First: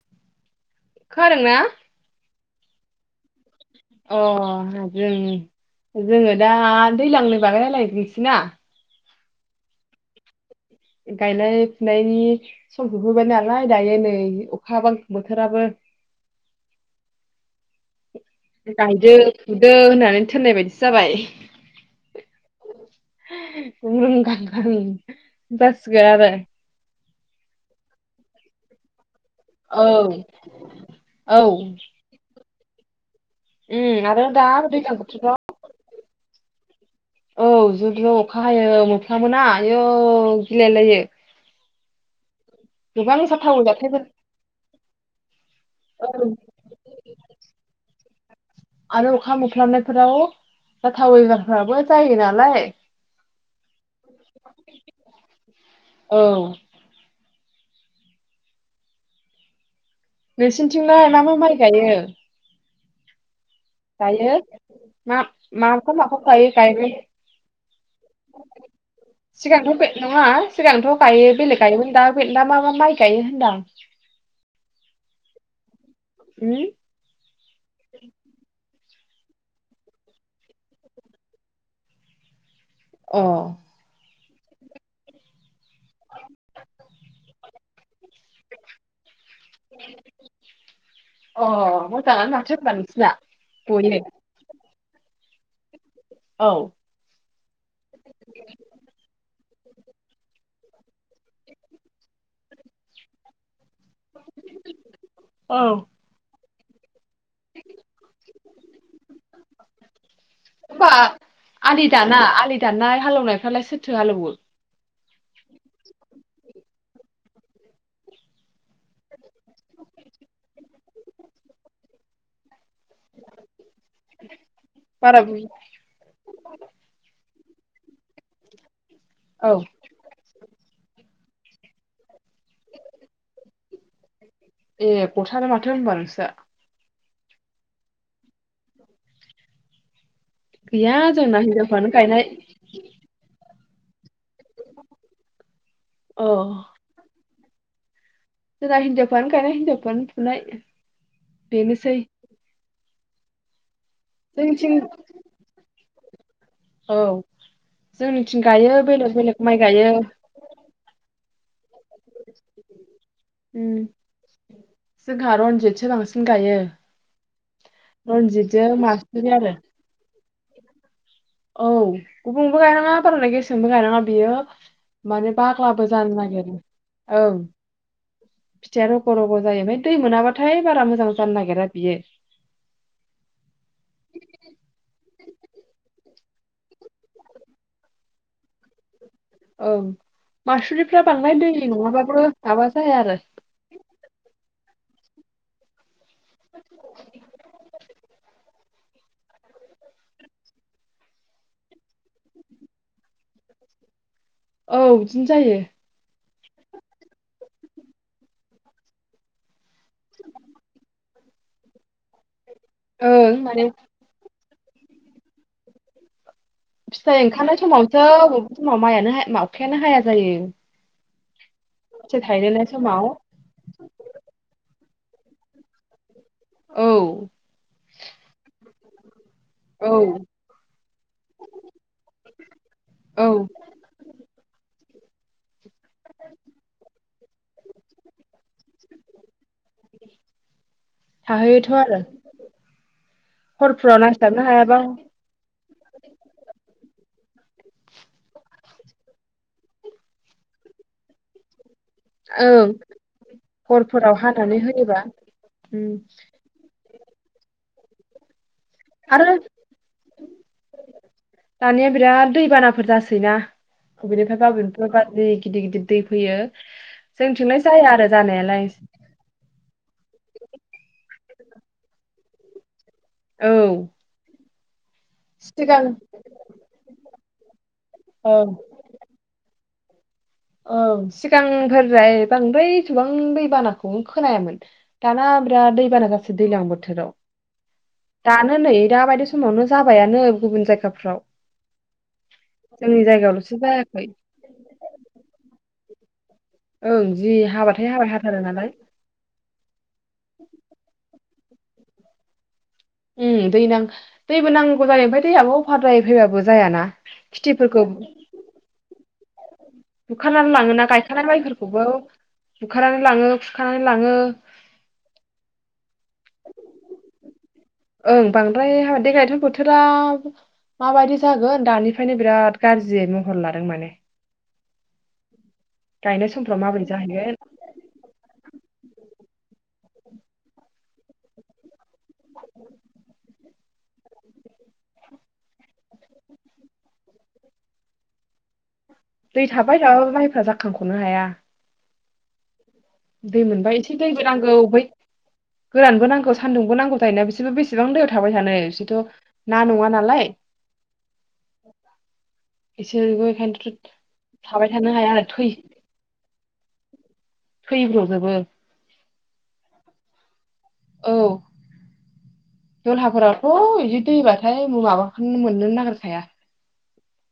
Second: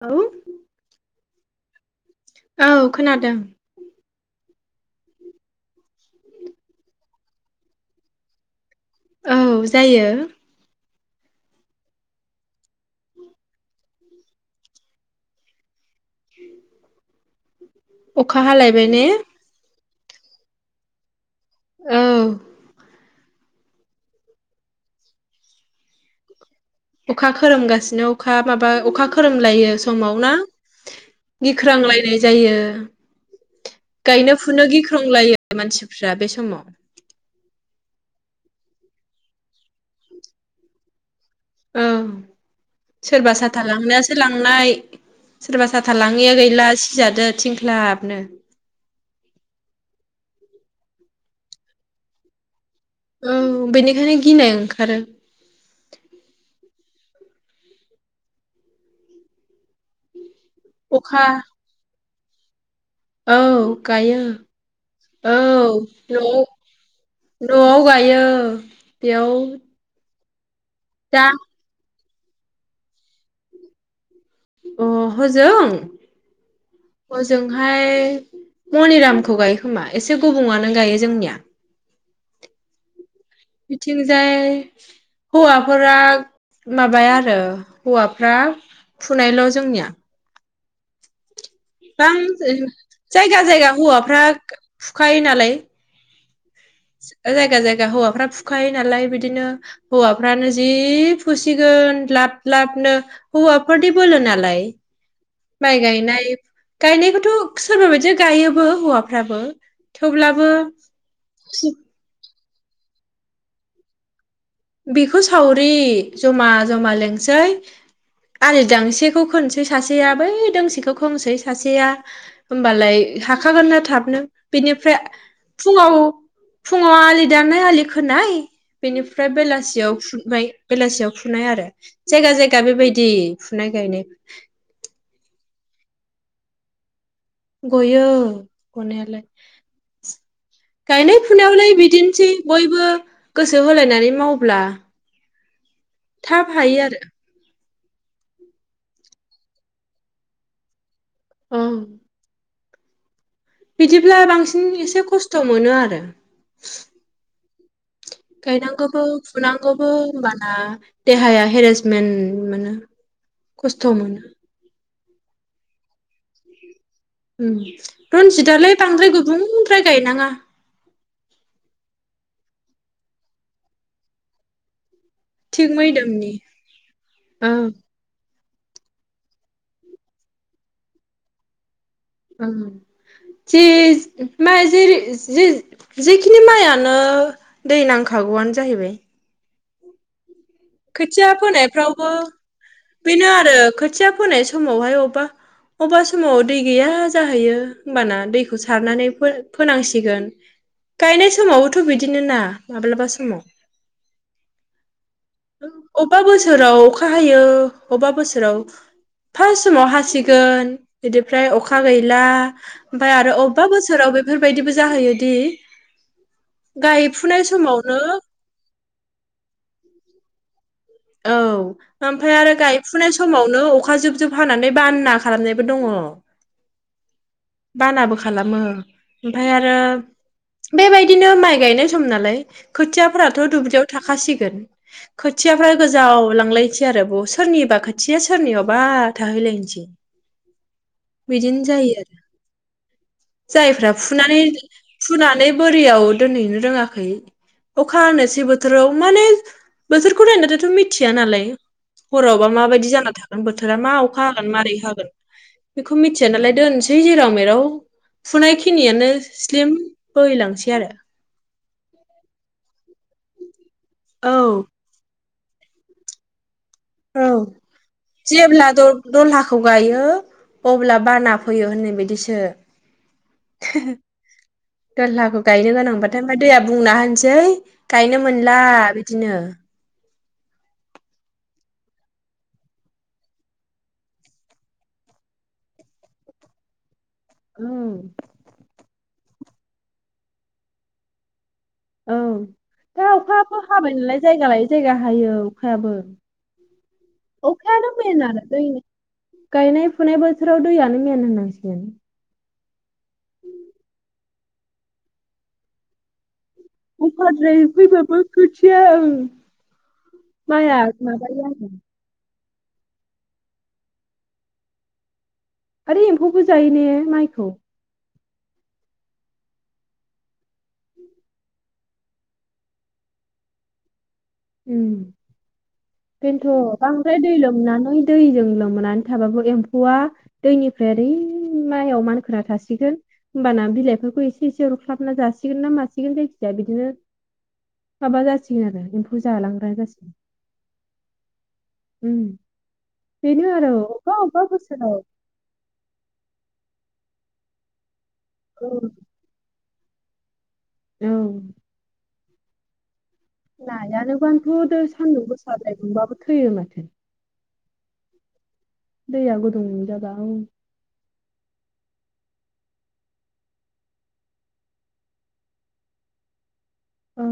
औ खोनादों ना औ खोनादों अ जों जोङो दा दैज्लांनो बागायनालाय जोंसना औ जायो। गायनाय फुनायनि सम सफैबाय नालाय दायो नै अखा बां बोथोराबो [inaudible] हालायबाय ने गायदो फुदो होनना नों थोननाय बायदिसो जाबाय औ [inaudible] अखा खोरोमगासिनो अखा माबा अखा खोरोमलायो औ समाव ना औ गिख्रांलायनाय जायो। [inaudible] उम आरो गायनो दा फुनो दैज्लां बोथोराव गिख्रंलायो मानसिफ्रा बे समाव औ जुब जुब अखा हायो मोफ्ला मोना आयौ गिलायलायो। ओं गोबां सोरबा साथा जाथावै जाथायफोर लांनायासो लांनाय सोरबा साथा औ लाङैया गैला सिजादो थिंख्लाबनो। आरो अखा मोफ्लामनायफोराव जाथावै बेमारफोराबो जायो नालाय औ बेनिखायनो गिनाय ओंखारो औ नोंसिनिथिंलाय मा अखा मा माइ गायो? औ गायो दायो मा औ माखौ माखौ गायो गायबाय न'आव-न'आव गायो बेयाव सिगांथ' बे नङा सिगांथ' दा गायो बेलेग गायोमोन दा फाय दा मा मा माइ गायो होनदां अ होजों? उम ओजोंहाय मनिरामखौ गायो खोमा एसे गुबुंङानो गायो जोंनिया। अ बिथिनो जाय होवा फोरा माबाया आरो हौवाफ्रा फुनायल जोंनिया। अ बां मोजाङानो माथो होनबा नोंसिना जायगा जायगा बयो हौवाफ्रा फुखायो नालाय। औ जायगा जायगा हौवाफ्रा फुखायो नालाय बिदिनो हौवाफ्रानो जि फुसिगोन लाब लाबनो हौवा फोरनि बोलो नालाय औ माय गायनाय गायनाय थ सोरबा बदि गायोबो हौवाफ्राबो थेवब्लाबो दानाय हालौनायफ्रालाय सोरथो हालेवो? बेखौ सावरि जमा जमा लिंसै आरो दांसेखौ खोनसै सासेया बै दोंसेखौ खोंसै सासेया होमबालाय हाखागोनना थाबनो बेनिफ्राय बारा बुर फुङाव फुङाव आलि दानाय आलि खोनाय बेनि ओमफ्राय औ बेलासियाव फुबाय बेलासियाव फु फुनाय आरो जायगा जायगा बेबायदि फुनाय गायनाय ए गथारानो माथो होनबा नोसा। गययो गनायालाय गैया गायनाय जोंना फुनायावलाय हिनजावफ्रानो गायनाय बिदिनोसै बयबो गोस गोसो होलायनानै मावब्ला औ थाब हायो आरो जोंना हिन्जावफ्रानो गायनाय हिन्जावफ्रानो फुनाय औ बेनोसै बिदिब्ला बांसिन जोंनिथिं एसे खस्थ' मोनो आरो। औ जोंनिथिं गायो गायनांगौबो बेलेग बेलेग माइ गायो फुनांगौबो होमबाना देहाया हेरेस मेन मोनो उम खस्थ' मोनो सो बांसिन गायो। उम रनजितजों रन्जितालाय बांद्राय मासुरि आरो गुबुंद्राय गायनाङा। औ गुबुंबो गायनाङा बारायद्राय गेसेंबो गायनाङा बेयो माने थिग बाग्लाबो जानो मैदोमनि नागिरो ओं औ फिथाइया रग' रग' जायो आमफाय दै मोनाबाथाय बारा मोजां जानो नागिरा बियो ओम, सिज मा जिरि जि जि खिनि माइआनो दै नांखागौआनो जाहैबाय। ओं। मासुरिफ्रा खोथिया बांद्राय दै फोनायफ्रावबो नङाबाबो माबा जाया बेनो आरो खोथिया फोनायस समावहाय अबा अबास समाव दै गैया जाहैयो होमबाना दै खौ सारनानै फो-फोनांसिगोन गायनाय समावबोथ' बिदिनो ना माब्लाबा समाव औ दिनो जायो। अबा बोसोराव अखा हायो अबा बोसोराव फास्ट समाव हासिगोन इदिफ्राय अखा गैला। ओमफाय आरो ओं माने अबेबा बोसोराव बेफोर बेबायदिबो जाहैयोदि फिथाइ गायफुनाय ओंखारनाय समावनो समावथ' अबावबा समाव माइआ नोहाय मावखायानो हाया जायो। औ फिथाइ ओमफाय आरो थायजेननाय समाव गायफुनाय समावनो अखा जुब जुब हानानै बानना खालामनायबो दङ। औ बानाबो खालामो ओमफाय आरो औ बेबायदिनो माइ गायनाय सम नालाय औ खोथियाफोराथ' दुब्लियाव थाखासिगोन खोथियाफ्रा गोजावलांलायनसै आरो ब सोरनिबा खोथिया सोरनियावबा थाहैलायनो बिदिनो जायो आरो जायफ्रा हरफोराव फुनानै नांस्लाबनो हायाबा फुनानै बोरियाव दोनहैनो रोङा खै अखा हानोसै बोथोराव माने बोथोरखौ नायनानैथ' मिथिया नालाय हरावबा ओं माबायदि जाना थागोन बोथोरा मा हरफोराव अखा हागोन हानानै मारै होयोबा हागोन उम बेखौ मिथिया नालाय दोनसै दै जेराव मेराव। फुनाय खि खिनियानो आरो स्लिम बोहैलांसै आरो। ना [unintelligible] औ गिदिर गिदिर दै फैयो औ जोंथिंलाय जाया आरो जानायालाय जेब्ला दल दलहाखौ गायो अब्ला बाना फैयो होननाय बायदिसो। औ [unintelligible] दहलाखौ गायनो सिगां गोनांबाथाय हा दैया बुंना होनोसै गायनो मोनला बिदिनो औ सिगाःग्रोद्राय बांद्राय एथबां दैबानाखौ खोनायामोन दाना बिराद दैबाना जासै दैज्लां बोथोराव ओम दानो नै दाबायदि सम समावनो जाबायानो गुबुन जायगाफ्राव ओं जोंनि दा जायगायावल'सो अखाबो हाबाय जायाखै नालाय जायगा लायै जायगा हायो। जाबोर ओं जि हाबाथाय अखायानो हाबाय मेन हाथारो आरो नालाय दैनि गायनाय फुनाय बोसोराव दैआनो मेन होनांसिगोन बेन। उम दै नां दैबो नांगौ जायो ओमफाय दैयाबो अफारद्राय फैबाबो जायाना उफाद्राय खेथिफोरखौ फैबाबो खोथिया ओं बुखारनानै माइआ लाङोना गायखानाय माबायो आरो माइफोरखौबो बुखारनानै लाङो खुरखानानै लाङो आरो एम्फौबो जायो ने माइखौ। ओं बांद्राय हाबा देग्लायथ' बोथोरा माबायदि जागोन दानिफ्रायनो बिराद गाज्रियै महर लादों माने उम गायनाय बेन्थ' समफ्राव माबोरै बांद्राय दै जाहैगोन लोमनानै दैजों लोमनानै थाबाबो एम्फौआ दैनिफ्राय ओरै माइआव मानखो खोना थासिगोन होमबाना बिलाइफोरखौ एसे एसे अरख्लाबना जासिगोन ना मासिगोन जायखिजाया बिदिनो माबा जासिगोन आरो एम्फौ दै जालांग्रा थाबाय जासिगोन थाबाबो माइफ्रा जाखांखनो हाया उम दै बेनो आरो मोनबा एसे अबेबा दैबो अबेबा नांगौ बै बोसोराव गोरानबो नांगौ सान्दुंबो नांगौ [unintelligible] थाबाय थानो इसेथ' हा नङा नालाय। उम बिसोरबो ओंखायनोथ' नायानोबाथ थाबाय द थानो हाया सान्दुं आरो थै गोसा द्राय दुंबाबो थैयो माथो थैब्रजोबो दैया गुदुं दाबा [unintelligible] औ दलहाफोरावथ' बिदि दैबाथाय माबाखौनो मोनोन नागिरखाया औ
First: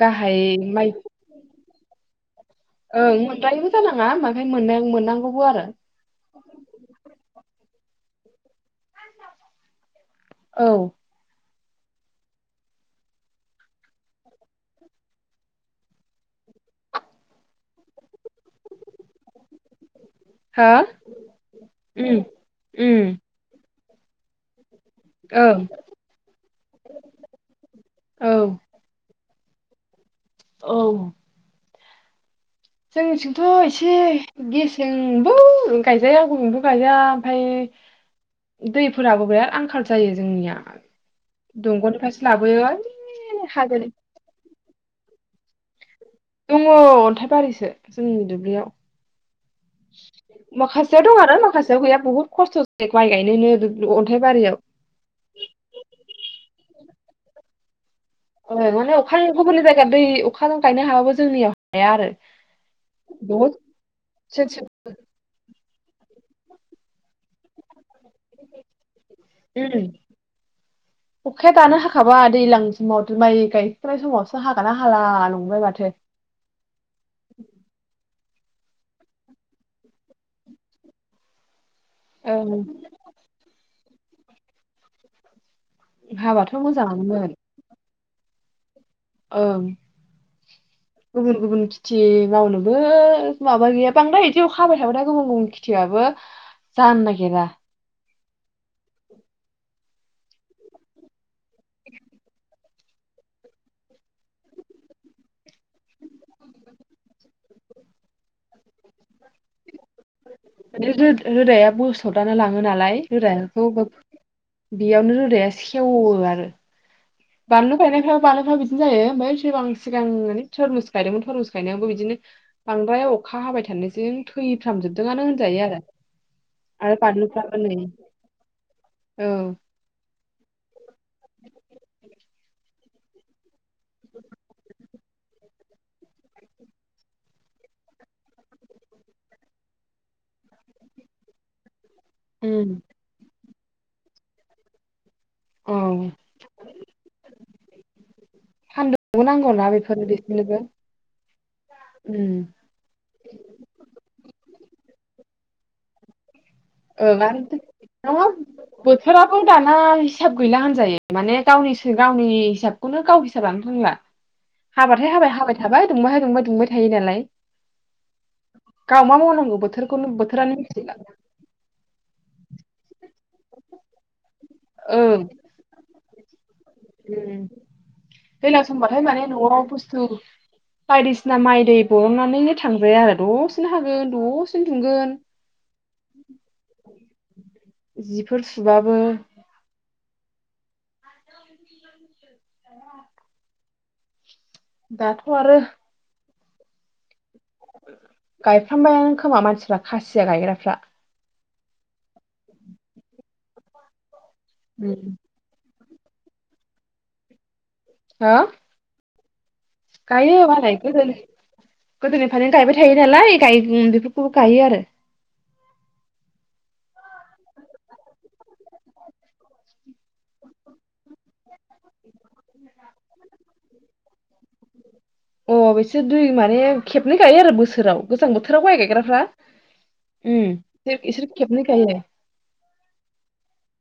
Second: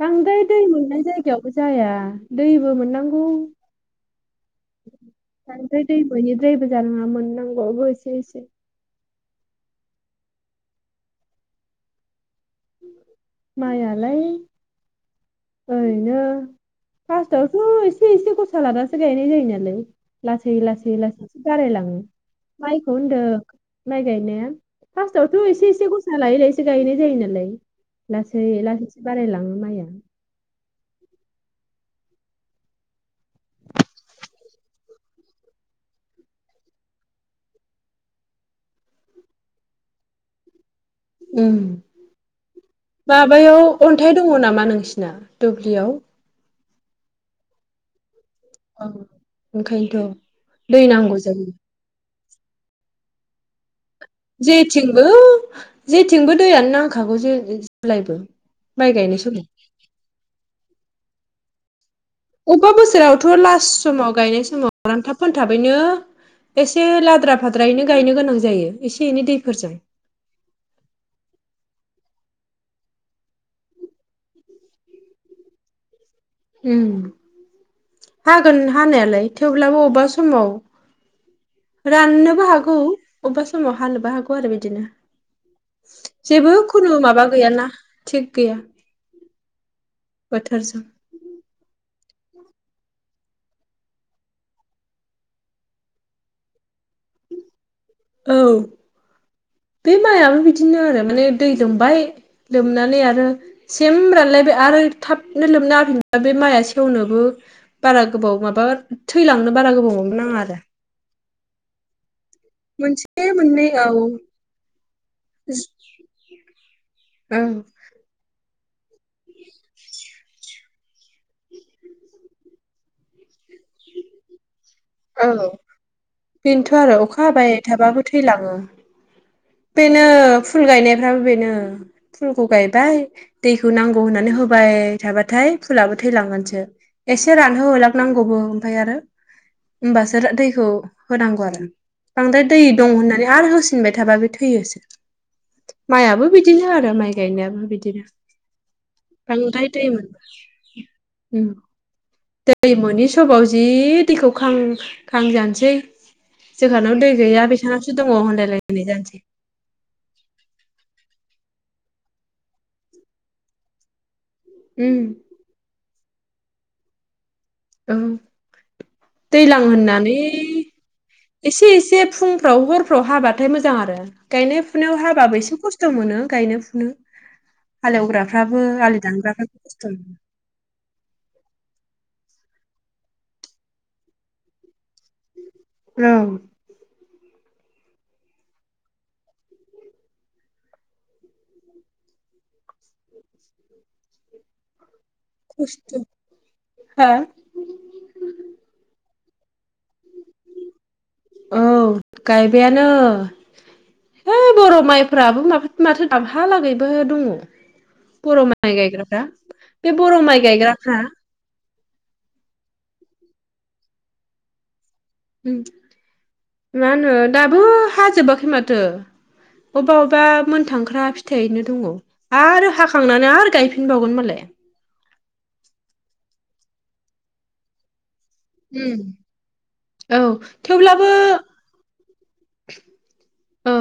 गाहाय बांद्राय दै माइ मोननाय जायगायावबो जाया दैबो ओं मोननांगौ। [inaudible] मोनद्रायैबो जानाङा ओमफ्राय मोन मोननांगौबो आरो बांद्राय दै मोनोनिद्रायबो जानाङा मोननांगौबो। [unintelligible] औ माइआलाय, ओरैनो, फास्टआवथ' एसे एसे ग [unintelligible] लादासो गायनाय जायो नालाय लासै हा लासै लासैसो बारायलाङो। उम माइखौ उम होनदों माय गायनाया फार्स्टआवथ ओं एसे एसे गसा लायै लायै गायनाय जायो नालाय औ लासै लासै बा बारायलाङो माइया औ। जोंनिथिंथ' एसे गेसेंबो गायजाया गुबुंबो गायजाया ओमफाय दैफोराबो बिराद आंखाल जायो जोंनिया ओम दंग'निफ्रायसो लाबोयो माबायाव हाजोनि अन्थाइ दङ नामा नोंसिन ना दुब्लियाव दङ अन्थाइबारिसो जोंनि बियाव औ ओंखायनोथ' [inaudible] दै माखासेयाव नांगौ दं आरो जायो माखासेयाव गैया बहुत खस्थस माइ गायनोनो अन्थाइ बारियाव जेथिंबो जेथिंबो दैयानो ना खागौ जे जेब्लायबो अ माइ माने गायनाय अखानि समाव गुबुनि जायगाया दै अखा गायनो हायाबो जोंनियाव हाया आरो अबबा बोसोरावथ' बहुद लास समाव गायनाय सेनसि समाव रांथाब फोनथाबै नो एसे लाद्रा फाद्रायैनो। गायनो गोनां जायो एसे एनै दैफोरजों माबा दैलां समाव माइ गायफुनाय समावसो हागोना हाला नङोलाय माथो उम। हागोन हानायालाय थेवब्लाबो अबेबा समाव राननोबो ओं हागौ अबेबा समाव हानोबो हागौ आरो बिदिनो। जेबो हाबाथ' खुनु माबा मोजाङानोमोन गैयाना थिक गैया। ओं। बोथोरजों गुबुन गुबुन खेथि मावनोबो माबा गैया बांद्राय बिदि खाबाय थाबाय दा गुबुन गुबुन खेथियाबबो जानो नागिरा। औ बे माइआबो बिदिनो आरो माने दै लोंबाय लोमनानै आरो सेम रानलायबाय आरो थाबनो लोबना होफिनबा बे माइआ सेवनोबो बारा गोबाव माबा थैलांनो बारा गोबाव माबा नाङा आरो [inaudible] रोदाया बोसर [unintelligible] लाङो नालाय मोनसे रोदाखौ मोननै औ बेयावनो रोदाया सेवो आरो औ बानलु गायनायफोराव बानलुफ्राबो बिदि जायो ओमफ्राय [unintelligible] थरमुस गायदोंमोन थरमुस गायनायावबो बिदिनो बांद्राय अखा हाबाय था थानायजों थैफ्रामजोबदों औ बेनोथ' आरो अखा हाबाय बानलुफ्राबो नै थाबाबो थैलाङो। औ बेनो फुल गायनाया [unintelligible] फुलखौ गायबाय दै खौ नांगौ होननानै होबाय थाबाथाय फुलाबो थैलांगोनसो एसे रानहो होलांनांगौबो ओमफाय आरो होमबासो दैखौ होनांगौ आरो। बांद्राय दै उम दं होननानै आरो होस [unintelligible] औ [unintelligible] माइयाबो बिदिनो आरो माइ गायनायाबो बिदिनो सान्दुंबो बांद्राय नांगौना बेफोरनो बिसोरनोबो दैमोन उम दै मोनि समाव जि दैखौ खां खां जानो जे औ होनलायलायनाय [unintelligible] जानोसै बोथोराबो दाना हिसाब गैला होनजायो माने गावनि गावनि हिसाबखौनो गाव हिसाबलानो रोंला। उम हाबाथाय हाबाय हाबाय थाबाय दुंबाहाय दुंबाय दुंबाय थायो नालाय। ओं गाव मा मावनांगौ दैलां बोथोरखौनो होननानै बोथोरानो मिथिला एसे एसे [unintelligible] फुंफ्राव हरफ्राव हाबाथाय मोजां आरो। गायनाय फुनायाव ओं हाबाबो एसे खस्थ मोनो। गायनो फुनो उम हालेवग्राफ्राबो दैलां आलि समबाथाय माने दानग्राफ्राबो नआव खस्थ' बुस्थु मोनो बायदिसिना माइ दै बरननानैनो थांबाय आरो दसेनो हागोन दसेनो दुंगोन ओं। जिफोर सुबाबो दाथ आरो हो? गायफ्रामबायानो खोमा मानसिफ्रा खासिया गायग्राफ्रा। औ। गायबायानो। है [unintelligible] उम माइफ्राबो माबा माथो दाबहालागैबो दङ। हो बर माइ गायग्राफ्रा बे बर' माइ गायो मालाय गायग्राफ्रा गोदो गोदोनिफ्रायनो गायबाय थायो नालाय गाय उम बेफोरखौबो गायो आरो। उम मा होनो दाबो हाजोबाखै माथो अबबा अबबा मोनथांख्रा फिथाइनो दङ आरो हाखांनानै आरो गायफिनबावगोन मालाय। अ बिसोर दुइ माने खेबनै गायो आरो बोसोराव। गोजां बोथोराव माइ गायग्राफ्रा उम्म औ उम थेवब्लाबो बिसोर खेबनै गायो औ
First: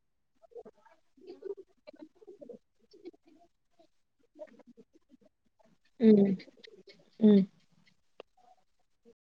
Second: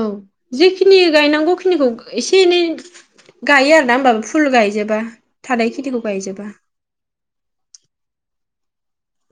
जेखिनि गायनांगौखि खिनिखौ एसे एनै गायो आरोना होमबाबो फुल गायजोबा। थानाय खेथिखौ उम गायजोबा। उम